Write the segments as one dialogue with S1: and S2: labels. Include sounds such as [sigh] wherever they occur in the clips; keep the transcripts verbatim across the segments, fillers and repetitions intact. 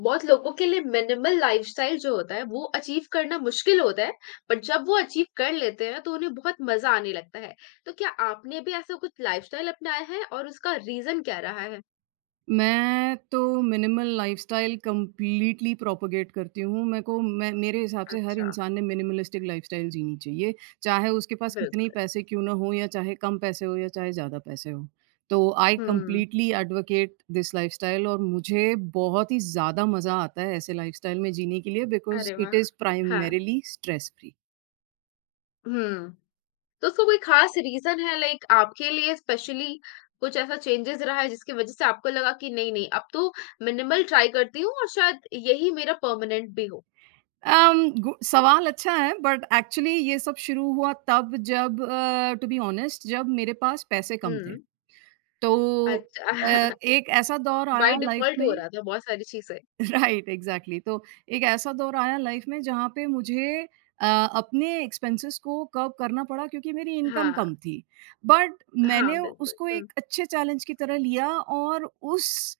S1: बहुत लोगों के लिए मिनिमल लाइफस्टाइल जो होता है वो अचीव करना मुश्किल होता है। पर जब वो अचीव कर लेते हैं तो उन्हें बहुत मजा आने लगता है। तो क्या आपने भी ऐसा कुछ लाइफस्टाइल अपनाया है और उसका रीजन क्या रहा है?
S2: मैं तो मिनिमल लाइफ़स्टाइल कंप्लीटली प्रोपेगेट करती हूँ। मेरे को मैं मेरे हिसाब से हर
S1: अच्छा।
S2: इंसान ने मिनिमलिस्टिक लाइफ़स्टाइल जीनी चाहिए, चाहे उसके पास कितने ही
S1: बिल्कुल।
S2: पैसे क्यों ना हों या चाहे कम पैसे हों या चाहे ज़्यादा पैसे हों। तो I
S1: hmm.
S2: Completely advocate this lifestyle और मुझे बहुत ही ज़्यादा मज़ा आता है ऐसे लाइफ़स्टाइल में जीने के लिए बिकॉज़
S1: अरे वाह।
S2: इट इज़
S1: हाँ।
S2: Primarily stress free.
S1: हम्म। तो उसका कोई खास रीजन है लाइक आपके लिए स्पेशली? कुछ ऐसा चेंजेस रहा है जिसकी वजह से आपको लगा कि नहीं नहीं अब तो मिनिमल ट्राई करती हूँ और शायद यही मेरा परमानेंट भी हो।
S2: अम, गु सवाल अच्छा है बट एक्चुअली ये सब शुरू हुआ तब जब अ, टू बी ऑनेस्ट जब मेरे पास पैसे कम थे।
S1: हम्म।
S2: तो
S1: अच्छा।
S2: अ,
S1: [laughs]
S2: एक ऐसा दौर आया
S1: बाय
S2: लाइफ
S1: डिफ़ॉल्ट हो
S2: में।
S1: रहा था बहुत सारी चीज़ें।
S2: [laughs] Right exactly exactly। तो एक ऐसा दौर आया लाइफ में जहाँ पे मुझे अ, अपने एक्सपेंसेस को कर्व करना पड़ा क्योंकि मेरी इनकम
S1: हाँ,
S2: कम थी। बट
S1: हाँ,
S2: मैंने
S1: बिल्कुल।
S2: उसको
S1: हुँ।
S2: एक अच्छे चैलेंज की तरह लिया और उस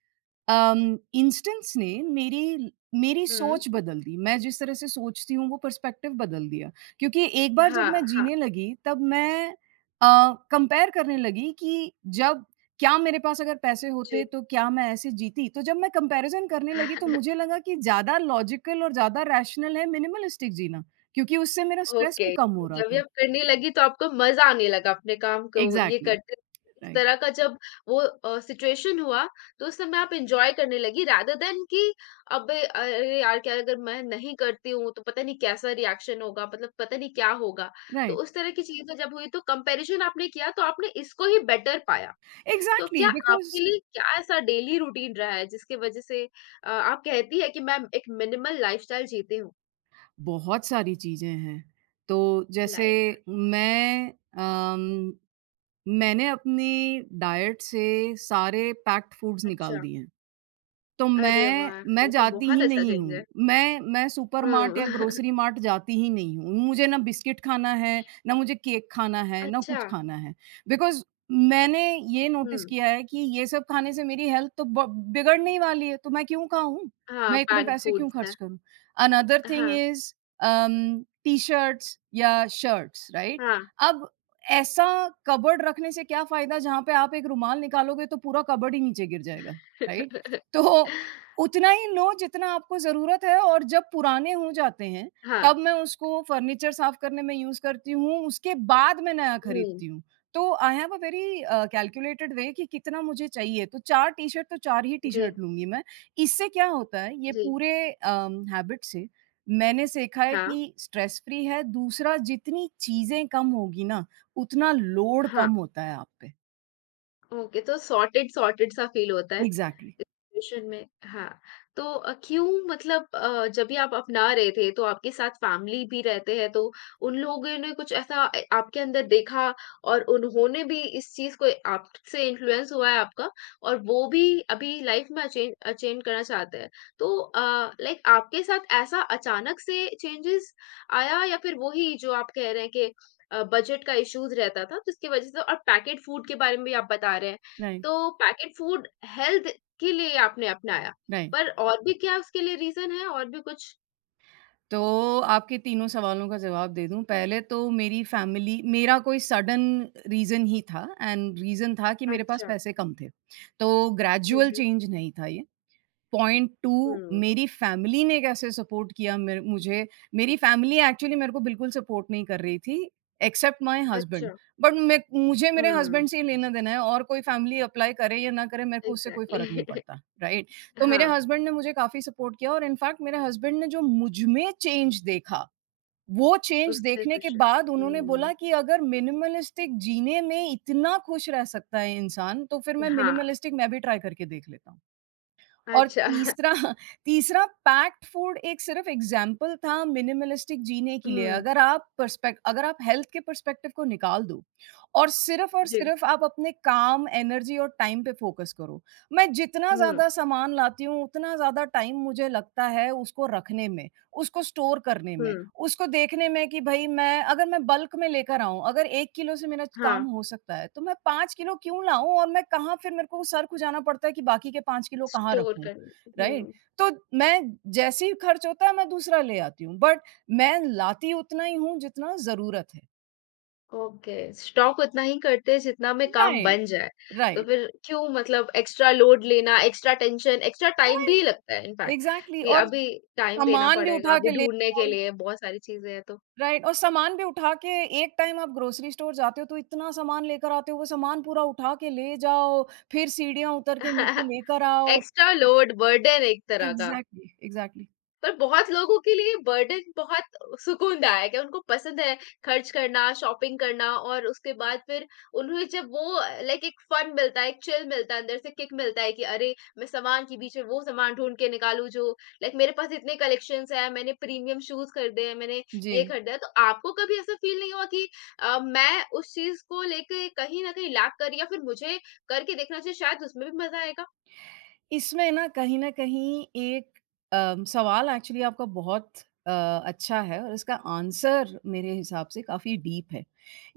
S2: अम, इंस्टेंस ने मेरी मेरी
S1: हुँ।
S2: सोच बदल दी। मैं जिस तरह से सोचती हूँ वो पर्सपेक्टिव बदल दिया। क्योंकि एक बार जब
S1: हाँ,
S2: मैं
S1: हाँ,
S2: जीने लगी तब मैं अ, कंपेयर करने लगी कि जब क्या मेरे पास अगर पैसे होते
S1: जी।
S2: तो क्या मैं ऐसे जीती? तो जब मैं कंपैरिज़न करने लगी तो मुझे
S1: [laughs]
S2: लगा कि ज़्यादा लॉजिकल और ज़्यादा रैशनल है मिनिमलिस्टिक जीना, क्योंकि उससे मेरा स्ट्रेस भी
S1: ओके,
S2: कम हो रहा
S1: जब ये
S2: था।
S1: आप करने लगी तो आपको मज़ा आने लगा अपने काम को ये
S2: एग्ज़ैक्टली,
S1: करते इस
S2: राइट,
S1: तरह का, जब वो अ, सिचुएशन हुआ तो उस समय आप एन्जॉय करने लगी रादर दैन कि अबे अरे यार! क्या अगर मैं नहीं करती हूँ तो पता नहीं कैसा रिएक्शन होगा, मतलब पता नहीं क्या होगा? तो
S2: राइट।
S1: उस तरह की चीज़ें जब हुई तो कंपैरिज़न आपने किया तो आपने इसको ही बेटर पाया। तो
S2: एग्ज़ैक्टली
S1: क्या
S2: बिकॉज़
S1: आपके लिए क्या ऐसा डेली रूटीन रहा है जिसकी वजह से अ, आप कहती है कि मैं एक मिनिमल लाइफस्टाइल जीती हूँ?
S2: बहुत सारी चीज़ें हैं। तो जैसे
S1: लाइक
S2: मैं अम, मैंने अपनी डाइट से सारे पैक्ड फूड्स
S1: अच्छा,
S2: निकाल दिए हैं। तो
S1: अरे
S2: मैं
S1: वाह!
S2: मैं
S1: ये तो
S2: जाती
S1: बहुत
S2: ही
S1: अच्छा
S2: नहीं
S1: चेंज है।
S2: हूँ। मैं मैं सुपरमार्ट या
S1: हुँ।
S2: ग्रोसरी
S1: [laughs]
S2: मार्ट जाती ही नहीं हूँ। मुझे ना बिस्किट खाना है, ना मुझे केक खाना है, ना
S1: अच्छा।
S2: कुछ खाना है। बिकॉज़ मैंने ये
S1: हुँ,
S2: नोटिस किया है कि ये सब खाने से मेरी हेल्थ तो ब बिगड़ने ही वाली है, तो मैं क्यों खाऊँ?
S1: हाँ,
S2: मैं इतने
S1: पैक्ड
S2: पैसे क्यों
S1: फूड्स है।
S2: खर्च करूँ? अनदर थिंग
S1: हाँ,
S2: इज़ अम, टी-शर्ट्स या शर्ट्स, राइट?
S1: हाँ।
S2: अब ऐसा कबर्ड रखने से क्या फ़ायदा जहाँ पे आप एक रुमाल निकालोगे तो पूरा कबर्ड ही नीचे गिर जाएगा, राइट?
S1: [laughs]
S2: तो उतना ही लो जितना आपको ज़रूरत है और जब पुराने हो जाते हैं,
S1: हाँ,
S2: तब मैं उसको फर्नीचर साफ़ करने में यूज़ करती हूँ, उसके बाद मैं नया
S1: हुँ,
S2: खरीदती हूँ। तो I have a very uh, calculated way कि कितना मुझे चाहिए, तो चार टी-शर्ट तो चार ही
S1: जी,
S2: टी-शर्ट लूँगी मैं। इससे क्या होता है, ये
S1: जी,
S2: पूरे अम, हैबिट से मैंने सीखा है
S1: हाँ,
S2: कि स्ट्रेस फ्री है, दूसरा जितनी चीज़ें कम होगी ना, उतना लोड
S1: हाँ,
S2: कम होता है आप पे।
S1: ओके, तो सॉर्टेड सॉर्टेड सा फील होता है।
S2: एग्ज़ैक्टली,
S1: सिचुएशन में, हाँ। तो अ, क्यों, मतलब अ, जब ये आप अपना रहे थे तो आपके साथ फैमिली भी रहते हैं, तो उन लोगों ने कुछ ऐसा अ, आपके अंदर देखा और उन्होंने भी इस चीज को आपसे इन्फ्लुएंस हुआ है आपका, और वो भी अभी लाइफ में अचेंज अचेंज करना चाहते हैं। तो लाइक आपके साथ ऐसा अचानक से चेंजेस आया या फिर वही जो आप कह रहे हैं कि बजट का इश्यूज रहता था जिसकी वजह से, और पैकेट फूड के बारे में भी आप बता रहे हैं।
S2: राइट,
S1: तो पैकेट फूड हेल्थ के लिए आपने अपनाया,
S2: राइट।
S1: पर और भी क्या उसके लिए रीज़न है, और भी कुछ?
S2: तो आपके तीनों सवालों का जवाब दे दूँ, पहले तो मेरी फ़ैमिली मेरा कोई सडन रीज़न ही था एंड रीज़न था कि मेरे पास
S1: अच्छा।
S2: पैसे कम थे। तो
S1: हुँ,
S2: ग्रेजुअल
S1: हुँ।
S2: चेंज नहीं था ये। पॉइंट दो,
S1: हुँ,
S2: मेरी फैमिली ने कैसे सपोर्ट किया मेरे मुझे मेरी फैमिली एक्चुअली मेरे को बिल्कुल सपोर्ट नहीं कर रही थी एक्सेप्ट माय
S1: अच्छा।
S2: हस्बैंड। बट मैं मुझे मेरे
S1: हुँ,
S2: हस्बैंड से ही लेना देना है और कोई फैमिली अप्लाई करे या ना करे मेरे को उससे कोई फर्क नहीं
S1: एग्ज़ैक्टली।
S2: पड़ता, राइट। तो
S1: [laughs]
S2: मेरे
S1: हाँ,
S2: हस्बैंड ने मुझे काफी सपोर्ट किया और इनफैक्ट मेरे हस्बैंड ने जो मुझ में चेंज देखा वो चेंज
S1: उससे
S2: देखने के
S1: खुश है।
S2: बाद उन्होंने
S1: हुँ,
S2: बोला कि अगर मिनिमलिस्टिक जीने में इतना खुश रह सकता है इंसान तो फिर मैं
S1: हाँ,
S2: मिनिमलिस्टिक मैं भी ट्राई करके देख लेता हूँ और
S1: अच्छा। [laughs]
S2: तीसरा। [laughs] तीसरा, पैक्ड फूड एक सिर्फ़ एग्ज़ाम्पल था मिनिमलिस्टिक जीने के लिए।
S1: हुँ,
S2: अगर आप पर्सपेक्ट अगर आप हेल्थ के पर्सपेक्टिव को निकाल दो और सिर्फ़ और
S1: जी।
S2: सिर्फ़ आप अपने काम, एनर्जी और टाइम पे फ़ोकस करो। मैं जितना
S1: हुँ,
S2: ज़्यादा सामान लाती हूँ, उतना ज़्यादा टाइम मुझे लगता है उसको रखने में, उसको स्टोर करने
S1: हुँ,
S2: में। उसको देखने में कि भई मैं अगर मैं बल्क में लेकर आऊँ, अगर एक किलो से मेरा काम
S1: हाँ,
S2: हो सकता है, तो मैं पाँच किलो क्यों लाऊँ और मैं कहाँ फिर मेरे को सर खुजाना पड़ता है कि बाकी के पाँच किलो कहाँ
S1: स्टोर
S2: रखूँ,
S1: करना।
S2: राइट?
S1: हुँ।
S2: तो मैं जैसे ही खर्च होता है, मैं दूसरा ले आती हूँ, बट मैं लाती उतना ही हूँ जितना ज़रूरत है।
S1: ओके, स्टॉक उतना ही करते हैं जितना में काम
S2: राइट,
S1: बन जाए। तो
S2: राइट,
S1: फिर क्यों, मतलब एक्स्ट्रा लोड लेना, एक्स्ट्रा टेंशन, एक्स्ट्रा टाइम भी
S2: राइट,
S1: लगता है इनफैक्ट।
S2: एग्ज़ैक्टली।
S1: कि
S2: और
S1: अभी टाइम देना
S2: सामान भी
S1: पड़ेगा,
S2: उठा के
S1: अभी
S2: ले
S1: ढूंढने के लिए बहुत सारी चीजें हैं, तो
S2: राइट, और सामान भी उठा के एक टाइम आप ग्रोसरी स्टोर जाते हो तो इतना सामान लेकर आते हो, वो सामान पूरा उठा के ले जाओ, फिर सीढ़ियाँ उतर के नीचे
S1: [laughs]
S2: लेकर आओ।
S1: एक्स्ट्रा लोड, बर्डन एक तरह का।
S2: Exactly, exactly.
S1: पर बहुत लोगों के लिए बर्डन बहुत सुकूनदायक है, उनको पसंद है खर्च करना, शॉपिंग करना, और उसके बाद फिर उन्हें जब वो लाइक एक फन मिलता है, एक चिल मिलता है, अंदर से किक मिलता है कि अरे! मैं सामान के बीच में वो सामान ढूँढ के निकालूँ जो, लाइक मेरे पास इतने कलेक्शंस हैं, मैंने प्रीमियम शूज़ खरीदे हैं, मैंने
S2: जी।
S1: ये खरीदा है। तो आपको कभी ऐसा फ़ील नहीं हुआ कि अ, मैं उस चीज़ को लेके कहीं न कहीं लैक कर रही, या फिर मुझे करके देखना चाहिए शायद उसमें भी मज़ा आएगा?
S2: इसमें ना कहीं न कहीं एक अ, सवाल एक्चुअली आपका बहुत अ, अच्छा है और इसका आंसर मेरे हिसाब से काफ़ी डीप है।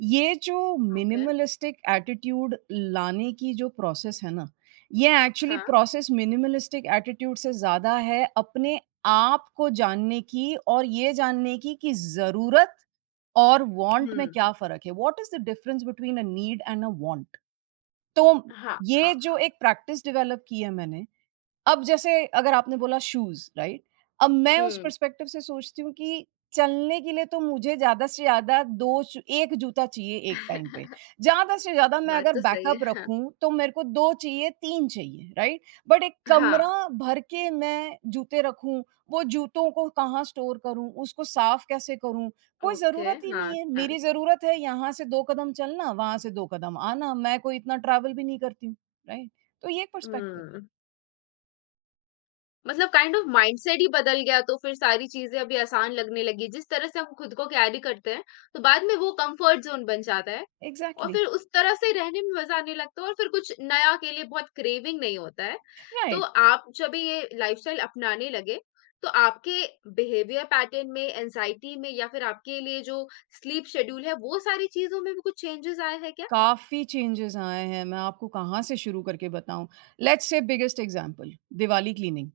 S2: ये जो
S1: ओके,
S2: मिनिमलिस्टिक एटीट्यूड लाने की जो प्रोसेस है ना, ये एक्चुअली
S1: हाँ।
S2: प्रोसेस मिनिमलिस्टिक एटीट्यूड से ज़्यादा है अपने आप को जानने की और ये जानने की कि ज़रूरत और वांट में
S1: हुँ।
S2: क्या फ़र्क है? What is the difference between a need and a want? तो
S1: हाँ,
S2: ये
S1: हाँ,
S2: जो
S1: हाँ।
S2: एक प्रैक्टिस डेवलप की है मैंने, अब जैसे अगर आपने बोला शूज़, राइट? अब मैं उस
S1: हुँ।
S2: पर्सपेक्टिव से सोचती हूँ कि चलने के लिए तो मुझे ज़्यादा से ज़्यादा दो श एक जूता चाहिए एक टाइम पे।
S1: [laughs]
S2: ज़्यादा से ज़्यादा मैं
S1: बात
S2: अगर
S1: तो सही है।
S2: बैकअप
S1: हाँ,
S2: रखूँ, तो मेरे को दो चाहिए, तीन चाहिए, राइट? बट एक
S1: हाँ,
S2: कमरा भर के मैं जूते रखूँ, वो जूतों को कहाँ स्टोर करूँ, उसको साफ़ कैसे करूँ? कोई
S1: ओके,
S2: ज़रूरत ही
S1: हाँ,
S2: नहीं है।
S1: हाँ।
S2: मेरी ज़रूरत है यहाँ से दो कदम चलना, वहाँ से दो कदम आना। मैं कोई इतना ट्रैवल भी नहीं करती हूँ, राइट? तो ये एक पर्सपेक्टिव
S1: हुँ,
S2: है।
S1: मतलब काइंड ऑफ़ माइंडसेट ही बदल गया तो फिर सारी चीज़ें अभी आसान लगने लगी। जिस तरह से हम खुद को कैरी करते हैं, तो बाद में वो कम्फ़र्ट ज़ोन बन जाता है और
S2: एग्ज़ैक्टली।
S1: फिर उस तरह से रहने में मज़ा आने लगता है, और फिर कुछ नया के लिए बहुत क्रेविंग नहीं होता है। तो
S2: राइट।
S1: आप जब भी ये लाइफ़स्टाइल अपनाने लगे, तो आपके बिहेवियर पैटर्न में, एंग्ज़ायटी में, या फिर आपके लिए जो स्लीप शेड्यूल है, वो सारी चीज़ों में भी कुछ चेंजेज़ आए हैं क्या?
S2: काफ़ी चेंजेस आए हैं, मैं आपको कहाँ से शुरू करके बताऊँ? Let's say biggest example, Diwali cleaning.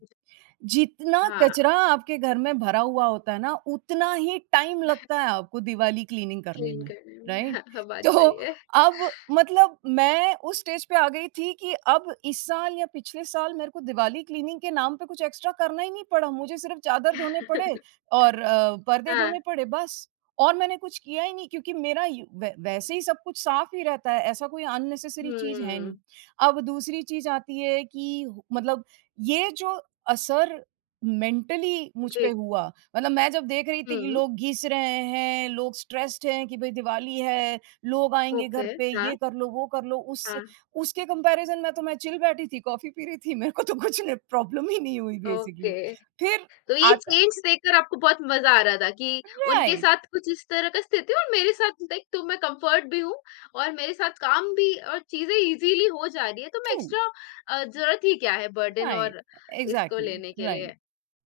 S2: जितना
S1: हाँ।
S2: कचरा आपके घर में भरा हुआ होता है ना, उतना ही टाइम लगता है आपको दिवाली क्लीनिंग करने
S1: क्लीन
S2: में,
S1: करने में,
S2: राइट?
S1: हाँ, हाँ, बात
S2: तो
S1: सही है।
S2: अब मतलब मैं उस स्टेज पे आ गई थी कि अब इस साल या पिछले साल मेरे को दिवाली क्लीनिंग के नाम पे कुछ एक्स्ट्रा करना ही नहीं पड़ा। मुझे सिर्फ़ चादर धोने पड़े
S1: [laughs]
S2: और अ, पर्दे
S1: हाँ,
S2: धोने पड़े बस और मैंने कुछ किया ही नहीं क्योंकि मेरा यू वै वैसे ही सब कुछ साफ़ ही रहता है, ऐसा कोई अननेसेसरी चीज़ है नहीं।
S1: हुँ,
S2: अब दूसरी चीज़ आती है कि मतलब ये जो असर मेंटली मुझ पे
S1: जी,
S2: हुआ मतलब मैं जब देख रही थी कि
S1: हुँ,
S2: लोग घिस रहे हैं, लोग स्ट्रेस्ड हैं कि भाई दिवाली है, लोग आएंगे घर
S1: ओके,
S2: पे
S1: हाँ,
S2: ये कर लो वो कर लो उस
S1: हाँ,
S2: उसके कंपैरिजन में तो मैं चिल बैठी थी कॉफी पी रही थी, मेरे को तो कुछ प्रॉब्लम ही नहीं हुई बेसिकली।
S1: ओके।
S2: फिर
S1: तो ये
S2: आता।
S1: चेंज देखकर आपको बहुत मज़ा आ रहा था कि उनके
S2: राइट।
S1: साथ कुछ इस तरह का स्थिति, और मेरे साथ लाइक तो मैं कम्फ़र्ट भी हूँ और मेरे साथ काम भी, और चीज़ें ईज़िली हो जा रही है, तो मैं
S2: ट्रू।
S1: एक्स्ट्रा अ, ज़रूरत ही क्या है बर्डन
S2: राइट,
S1: और इसको
S2: एग्जैक्टली।
S1: लेने के
S2: राइट।
S1: लिए।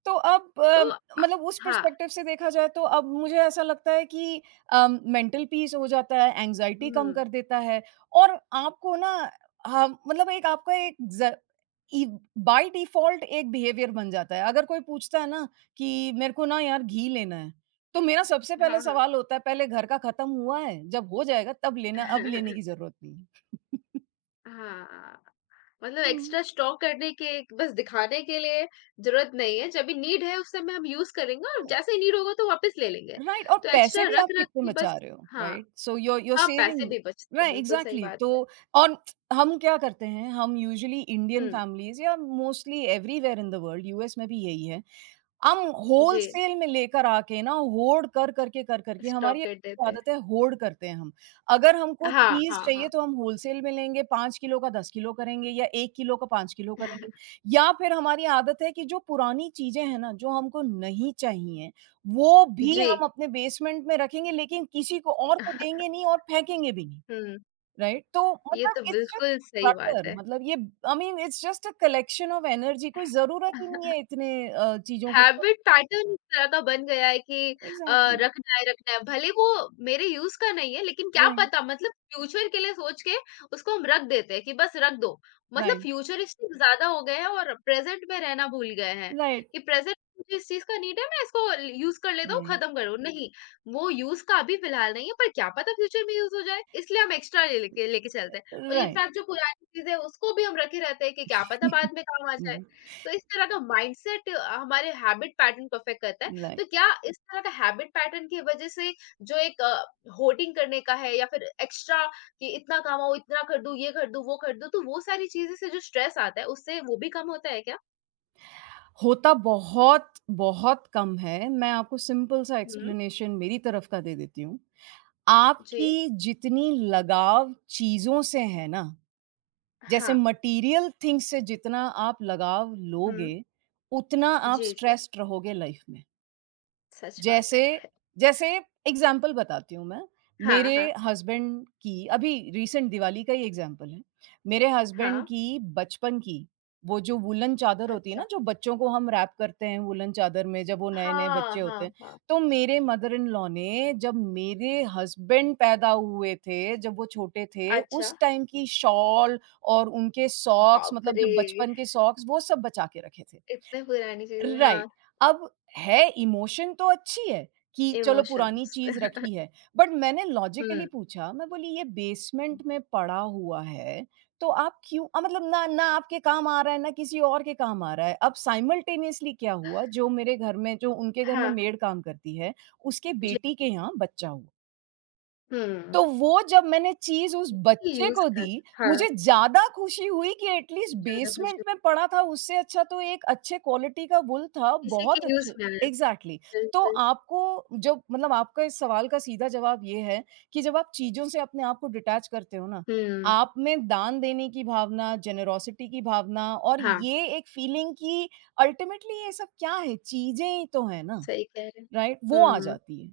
S2: तो अब
S1: तो
S2: अ,
S1: अ,
S2: मतलब उस
S1: हाँ,
S2: पर्सपेक्टिव से देखा जाए तो अब मुझे ऐसा लगता है कि अम, मेंटल पीस हो जाता है, एंग्ज़ायटी कम
S1: हुँ,
S2: कर देता है और आपको ना हाँ, मतलब एक आपका एक ज़ इ बाय डिफ़ॉल्ट एक बिहेवियर बन जाता है। अगर कोई पूछता है ना कि मेरे को ना यार घी लेना है, तो मेरा सबसे
S1: हाँ,
S2: पहले
S1: हाँ।
S2: सवाल होता है पहले घर का खत्म हुआ है? जब हो जाएगा तब लेना, अब लेने की
S1: [laughs]
S2: ज़रूरत नहीं है।
S1: हाँ। मतलब एक्स्ट्रा
S2: [laughs]
S1: स्टॉक करने के बस दिखाने के लिए ज़रूरत नहीं है, जब भी नीड है उस समय हम यूज़ करेंगे, और
S2: हुँ।
S1: जैसे ही नीड होगा तो वापस ले लेंगे।
S2: राइट, और
S1: तो
S2: पैसे
S1: एक्स्ट्रा
S2: भी आप
S1: रख-रख
S2: कितने
S1: के बस,
S2: बचा रहे हो,
S1: हाँ,
S2: right? So you are you are
S1: हाँ,
S2: सेविंग।
S1: पैसे भी बचते हैं,
S2: राइट,
S1: बिल्कुल सही
S2: एग्ज़ैक्टली।
S1: बात
S2: तो
S1: है।
S2: और हम क्या करते हैं, हम यूजुअली
S1: हुँ,
S2: इंडियन फैमिलीज़ या mostly everywhere in the world US में भी यही है। हम
S1: जी,
S2: होलसेल में लेकर आके ना होard कर, कर के, कर, कर के
S1: स्टॉक
S2: हमारी
S1: कर देते हैं।
S2: आदत है होard करते हैं हम। अगर हमको
S1: हाँ,
S2: चीज़
S1: हाँ, हाँ।
S2: चाहिए तो हम होलसेल में लेंगे, पाँच किलो का दस किलो करेंगे या एक किलो का पाँच किलो करेंगे
S1: [laughs]
S2: या फिर हमारी आदत है कि जो पुरानी चीज़ें हैं ना, जो हमको नहीं चाहिए वो भी
S1: जी।
S2: हम अपने बेसमेंट में रखेंगे लेकिन किसी को और को देंगे
S1: [laughs]
S2: नहीं और फेंकेंगे भी नहीं,
S1: हुँ,
S2: राइट? तो
S1: ये
S2: मतलब
S1: तो
S2: इट्स जस्ट
S1: बिल्कुल सही बात
S2: क्लटर,
S1: है।
S2: मतलब ये I mean it's just a collection of energy, कोई ज़रूरत ही नहीं
S1: [laughs]
S2: है इतने अ, चीज़ों को।
S1: हैबिट पैटर्न इस तरह का बन गया है कि अ,
S2: एग्ज़ैक्टली।
S1: रखना है रखना है, भले वो मेरे यूज का नहीं है लेकिन क्या
S2: राइट,
S1: पता, मतलब फ्यूचर के लिए सोच के उसको हम रख देते हैं कि बस रख दो। मतलब
S2: राइट,
S1: फ्यूचरिस्टिक ज्यादा हो गए हैं और प्रेजेंट में रहना भूल गए हैं
S2: राइट,
S1: कि प्रेजेंट मुझे इस चीज का नीड है, मैं इसको यूज कर लेता हूँ,
S2: राइट,
S1: खत्म करो नहीं। वो यूज का अभी फिलहाल नहीं है, पर क्या पता फ्यूचर में यूज हो जाए इसलिए हम एक्स्ट्रा लेके लेके चलते
S2: राइट,
S1: हैं, और
S2: राइट,
S1: इनफैक्ट जो पुरानी चीज है उसको भी हम रखे रहते हैं कि क्या पता बाद में काम आ जाए। तो इस तरह का माइंडसेट हमारे हैबिट पैटर्न को अफेक्ट करता है।
S2: राइट।
S1: तो क्या इस तरह का हैबिट पैटर्न की वजह से जो एक अ, होर्डिंग करने का है या फिर एक्स्ट्रा कि इतना कमाओ, इतना कर दूँ, ये कर दूँ, वो कर दूँ, तो वो सारी चीज़ें से जो स्ट्रेस आता है, उससे वो भी कम होता है क्या?
S2: [laughs] होता बहुत, बहुत कम है। मैं आपको सिंपल सा
S1: हुँ,
S2: एक्सप्लेनेशन मेरी तरफ का दे देती हूँ।
S1: जी।
S2: आपकी जितनी लगाव चीज़ों से है ना, जैसे
S1: हाँ।
S2: मटीरियल थिंग्स से जितना आप लगाव
S1: हुँ।
S2: लोगे, उतना आप
S1: जी, जी।
S2: स्ट्रेस्ड रहोगे लाइफ में।
S1: सच बात
S2: जैसे
S1: है।
S2: जैसे एग्ज़ाम्पल बताती हूँ मैं,
S1: हाँ, हाँ।
S2: मेरे हस्बैंड की अभी रीसेंट दिवाली का ही एग्ज़ाम्पल है। मेरे हस्बैंड
S1: हाँ।
S2: की बचपन की वो जो वूलन चादर होती है
S1: अच्छा।
S2: ना, जो बच्चों को हम रैप करते हैं वूलन चादर में जब वो नए-नए
S1: हाँ,
S2: बच्चे होते
S1: हाँ,
S2: हैं।
S1: हाँ।
S2: तो मेरे मदर इन लॉ ने जब मेरे हस्बैंड पैदा हुए थे, जब वो छोटे थे,
S1: अच्छा।
S2: उस टाइम की शॉल और उनके सॉक्स
S1: बाप
S2: मतलब
S1: रे!
S2: जब बचपन के सॉक्स वो सब बचा के रखे थे।
S1: इतने पुरानी चीज़ें। हाँ,
S2: राइट। अब है इमोशन तो अच्छी है कि चलो पुरानी
S1: इमोशंस।
S2: चीज़
S1: [laughs]
S2: रखी है, बट मैंने लॉजिकली
S1: हुँ।
S2: पूछा, मैं बोली ये बेसमेंट में पड़ा हुआ है, तो आप क्यों अ, मतलब ना ना आपके काम आ रहा है, ना किसी और के काम आ रहा है। अब साइमल्टेनियसली क्या हुआ, जो मेरे घर में जो उनके घर में
S1: हाँ।
S2: मेड काम करती है, उसके
S1: जी।
S2: बेटी के यहाँ बच्चा हुआ।
S1: हुँ।
S2: तो वो जब मैंने चीज़ उस
S1: इसी के
S2: बच्चे
S1: यूज़
S2: को
S1: कर,
S2: दी,
S1: हाँ,
S2: मुझे ज़्यादा खुशी हुई कि एटलीस्ट
S1: ज़्यादा कुछ
S2: बेसमेंट
S1: नहीं।
S2: में पड़ा था, उससे अच्छा तो एक अच्छे क्वालिटी का वूल था,
S1: इसी के
S2: बहुत
S1: यूज़
S2: अच्छे।
S1: में आया,
S2: एग्ज़ैक्टली। तो
S1: बिल्कुल।
S2: आपको जब मतलब आपका इस सवाल का सीधा जवाब ये है कि जब आप चीज़ों से अपने आप को डिटैच करते हो ना,
S1: हुँ,
S2: आप में दान देने की भावना, जेनरोसिटी की भावना और
S1: हाँ,
S2: ये एक फीलिंग कि अल्टीमेटली ये सब क्या है, चीज़ें ही तो हैं ना,
S1: सही कह रहे हैं।
S2: राइट? वो आ
S1: हुँ।
S2: जाती है।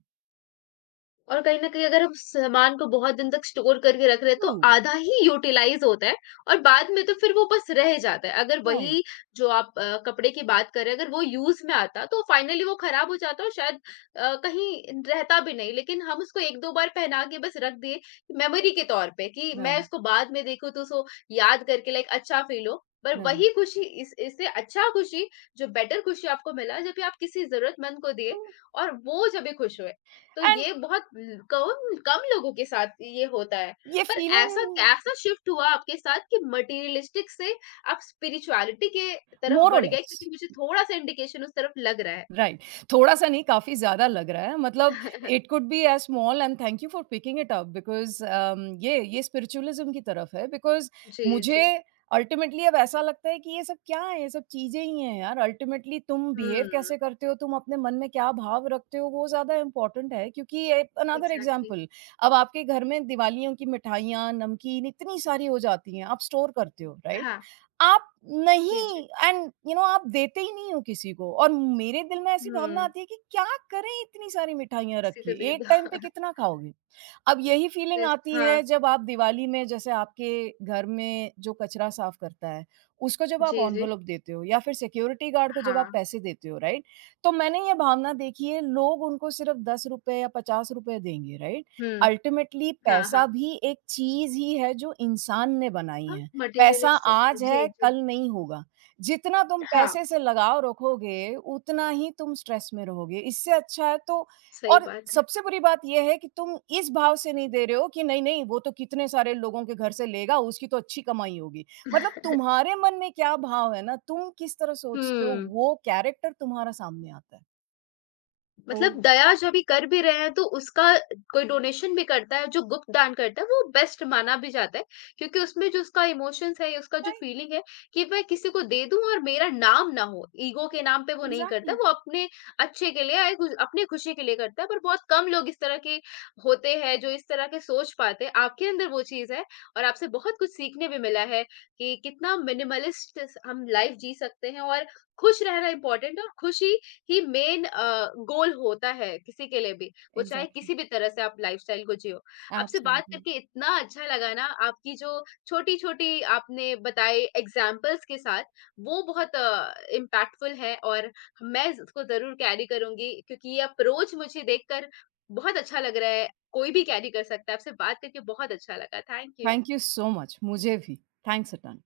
S1: और कहीं न कहीं अगर हम सामान को बहुत दिन तक स्टोर करके रख रहे हैं, तो
S2: ट्रू,
S1: आधा ही यूटिलाइज़ होता है और बाद में तो फिर वो बस रह जाता है। अगर
S2: राइट,
S1: वही जो आप अ, कपड़े की बात कर रहे हैं, अगर वो यूज़ में आता, तो फाइनली वो ख़राब हो जाता और शायद अ, कहीं रहता भी नहीं। लेकिन हम उसको एक दो बार पहना के बस रख दिए, मेमोरी के तौर पे कि मैं
S2: राइट,
S1: उसको बाद में देखूँ तो उसको याद करके लाइक अच्छा फ़ील हो। पर
S2: राइट,
S1: वही खुशी, इस इससे अच्छा खुशी, जो बेटर खुशी आपको मिला जब भी आप किसी ज़रूरतमंद को दिए
S2: ट्रू।
S1: और वो जब भी खुश हुए। तो
S2: एंड
S1: ये बहुत ल कम कम लोगों के साथ ये होता है।
S2: ये
S1: पर ऐसा
S2: फीलिंग
S1: कैसा शिफ्ट हुआ आपके साथ कि मटेरियलिस्टिक से आप स्पिरिचुअलिटी के तरफ
S2: मोर और
S1: बढ़ गए?
S2: लेस
S1: क्योंकि मुझे थोड़ा-सा इंडिकेशन उस तरफ लग रहा है।
S2: राइट, थोड़ा-सा नहीं काफ़ी ज़्यादा लग रहा है मतलब
S1: [laughs]
S2: it could be as small and thank you for picking it up because um, ये ये स्पिरिचुअलिज़्म की तरफ है बिकॉज़
S1: जी,
S2: मुझे
S1: जी।
S2: अल्टीमेटली अब ऐसा लगता है कि ये सब क्या है? ये सब चीज़ें ही हैं यार। अल्टीमेटली तुम
S1: हुँ,
S2: बिहेव कैसे करते हो, तुम अपने मन में क्या भाव रखते हो, वो ज़्यादा इम्पोर्टेंट है क्योंकि ये अनदर
S1: एग्ज़ैक्टली।
S2: एग्ज़ाम्पल। अब आपके घर में दिवालियों की मिठाइयाँ, नमकीन इतनी सारी हो जाती हैं, आप स्टोर करते हो, राइट?
S1: हाँ,
S2: आप
S1: जी, जी।
S2: नहीं एंड यू नो आप देते ही नहीं हो किसी को और मेरे दिल में ऐसी भावना
S1: हुँ,
S2: आती है कि क्या करें इतनी सारी मिठाइयाँ रख
S1: किसी
S2: के,
S1: को दे
S2: एक
S1: दो।
S2: टाइम पे
S1: [laughs]
S2: कितना खाओगे? अब यही फीलिंग
S1: रेस्ट,
S2: आती
S1: हाँ,
S2: है जब आप दिवाली में जैसे आपके घर में जो कचरा साफ करता है, उसको जब आप
S1: जी, जी।
S2: एनवेलप देते हो या फिर सिक्योरिटी गार्ड को जब
S1: हाँ,
S2: आप पैसे देते हो, राइट? तो मैंने ये भावना देखी है लोग उनको सिर्फ़ ₹दस रुपए या ₹पचास रुपए देंगे, राइट?
S1: हुँ,
S2: अल्टीमेटली
S1: हाँ, हाँ।
S2: पैसा भी एक चीज़ ही है जो इंसान ने बनाई
S1: हाँ,
S2: है। पैसा
S1: मटेरियलिस्टिक है।
S2: आज
S1: जी,
S2: है,
S1: जी।
S2: कल नहीं होगा। जितना तुम
S1: हाँ,
S2: पैसे से लगाव रखोगे, उतना ही तुम स्ट्रेस में रहोगे। इससे अच्छा है तो
S1: सही
S2: और
S1: बात है।
S2: सबसे बुरी बात ये है कि तुम इस भाव से नहीं दे रहे हो कि नहीं, नहीं वो तो कितने सारे लोगों के घर से लेगा, उसकी तो अच्छी कमाई होगी। मतलब
S1: [laughs]
S2: तुम्हारे मन में क्या भाव है ना, तुम किस तरह सोचते हो
S1: हुँ।
S2: वो कैरेक्टर तुम्हारा सामने आता है।
S1: मतलब
S2: तो
S1: दया जब भी कर भी रहे हैं तो उसका, कोई डोनेशन भी करता है जो गुप्त दान करता है वो बेस्ट माना भी जाता है क्योंकि उसमें जो उसका इमोशंस है, उसका जो
S2: राइट,
S1: फीलिंग है कि मैं किसी को दे दूं और मेरा नाम ना हो, ईगो के नाम पे वो नहीं करता,
S2: एग्ज़ैक्टली,
S1: वो अपने अच्छे के लिए आए, खुश- अपने खुशी के लिए करता है। पर बहुत कम लोग इस तरह के होते हैं जो इस तरह के सोच पाते हैं। आपके अंदर वो चीज है और आपसे बहुत कुछ सीखने भी मिला है कि कितना मिनिमलिस्ट हम लाइफ जी सकते हैं, और खुश रहना इंपॉर्टेंट है और खुशी ही मेन अ, गोल होता है किसी के लिए भी, वो चाहे
S2: एग्ज़ैक्टली,
S1: किसी भी तरह से आप लाइफ़स्टाइल को जियो। आपसे बात
S2: एब्सोल्युटली।
S1: करके इतना अच्छा लगा ना, आपकी जो छोटी-छोटी आपने बताए एग्ज़ाम्पल्स के साथ, वो बहुत अ, इम्पैक्टफुल है, और मैं इसको ज़रूर कैरी करूँगी क्योंकि ये अप्रोच मुझे देखकर बहुत अच्छा लग रहा है, कोई भी कैरी कर सकता है। आपसे बात करके बहुत अच्छा लगा। Thank you.
S2: Thank you so much. मुझे भी। Thanks a tone.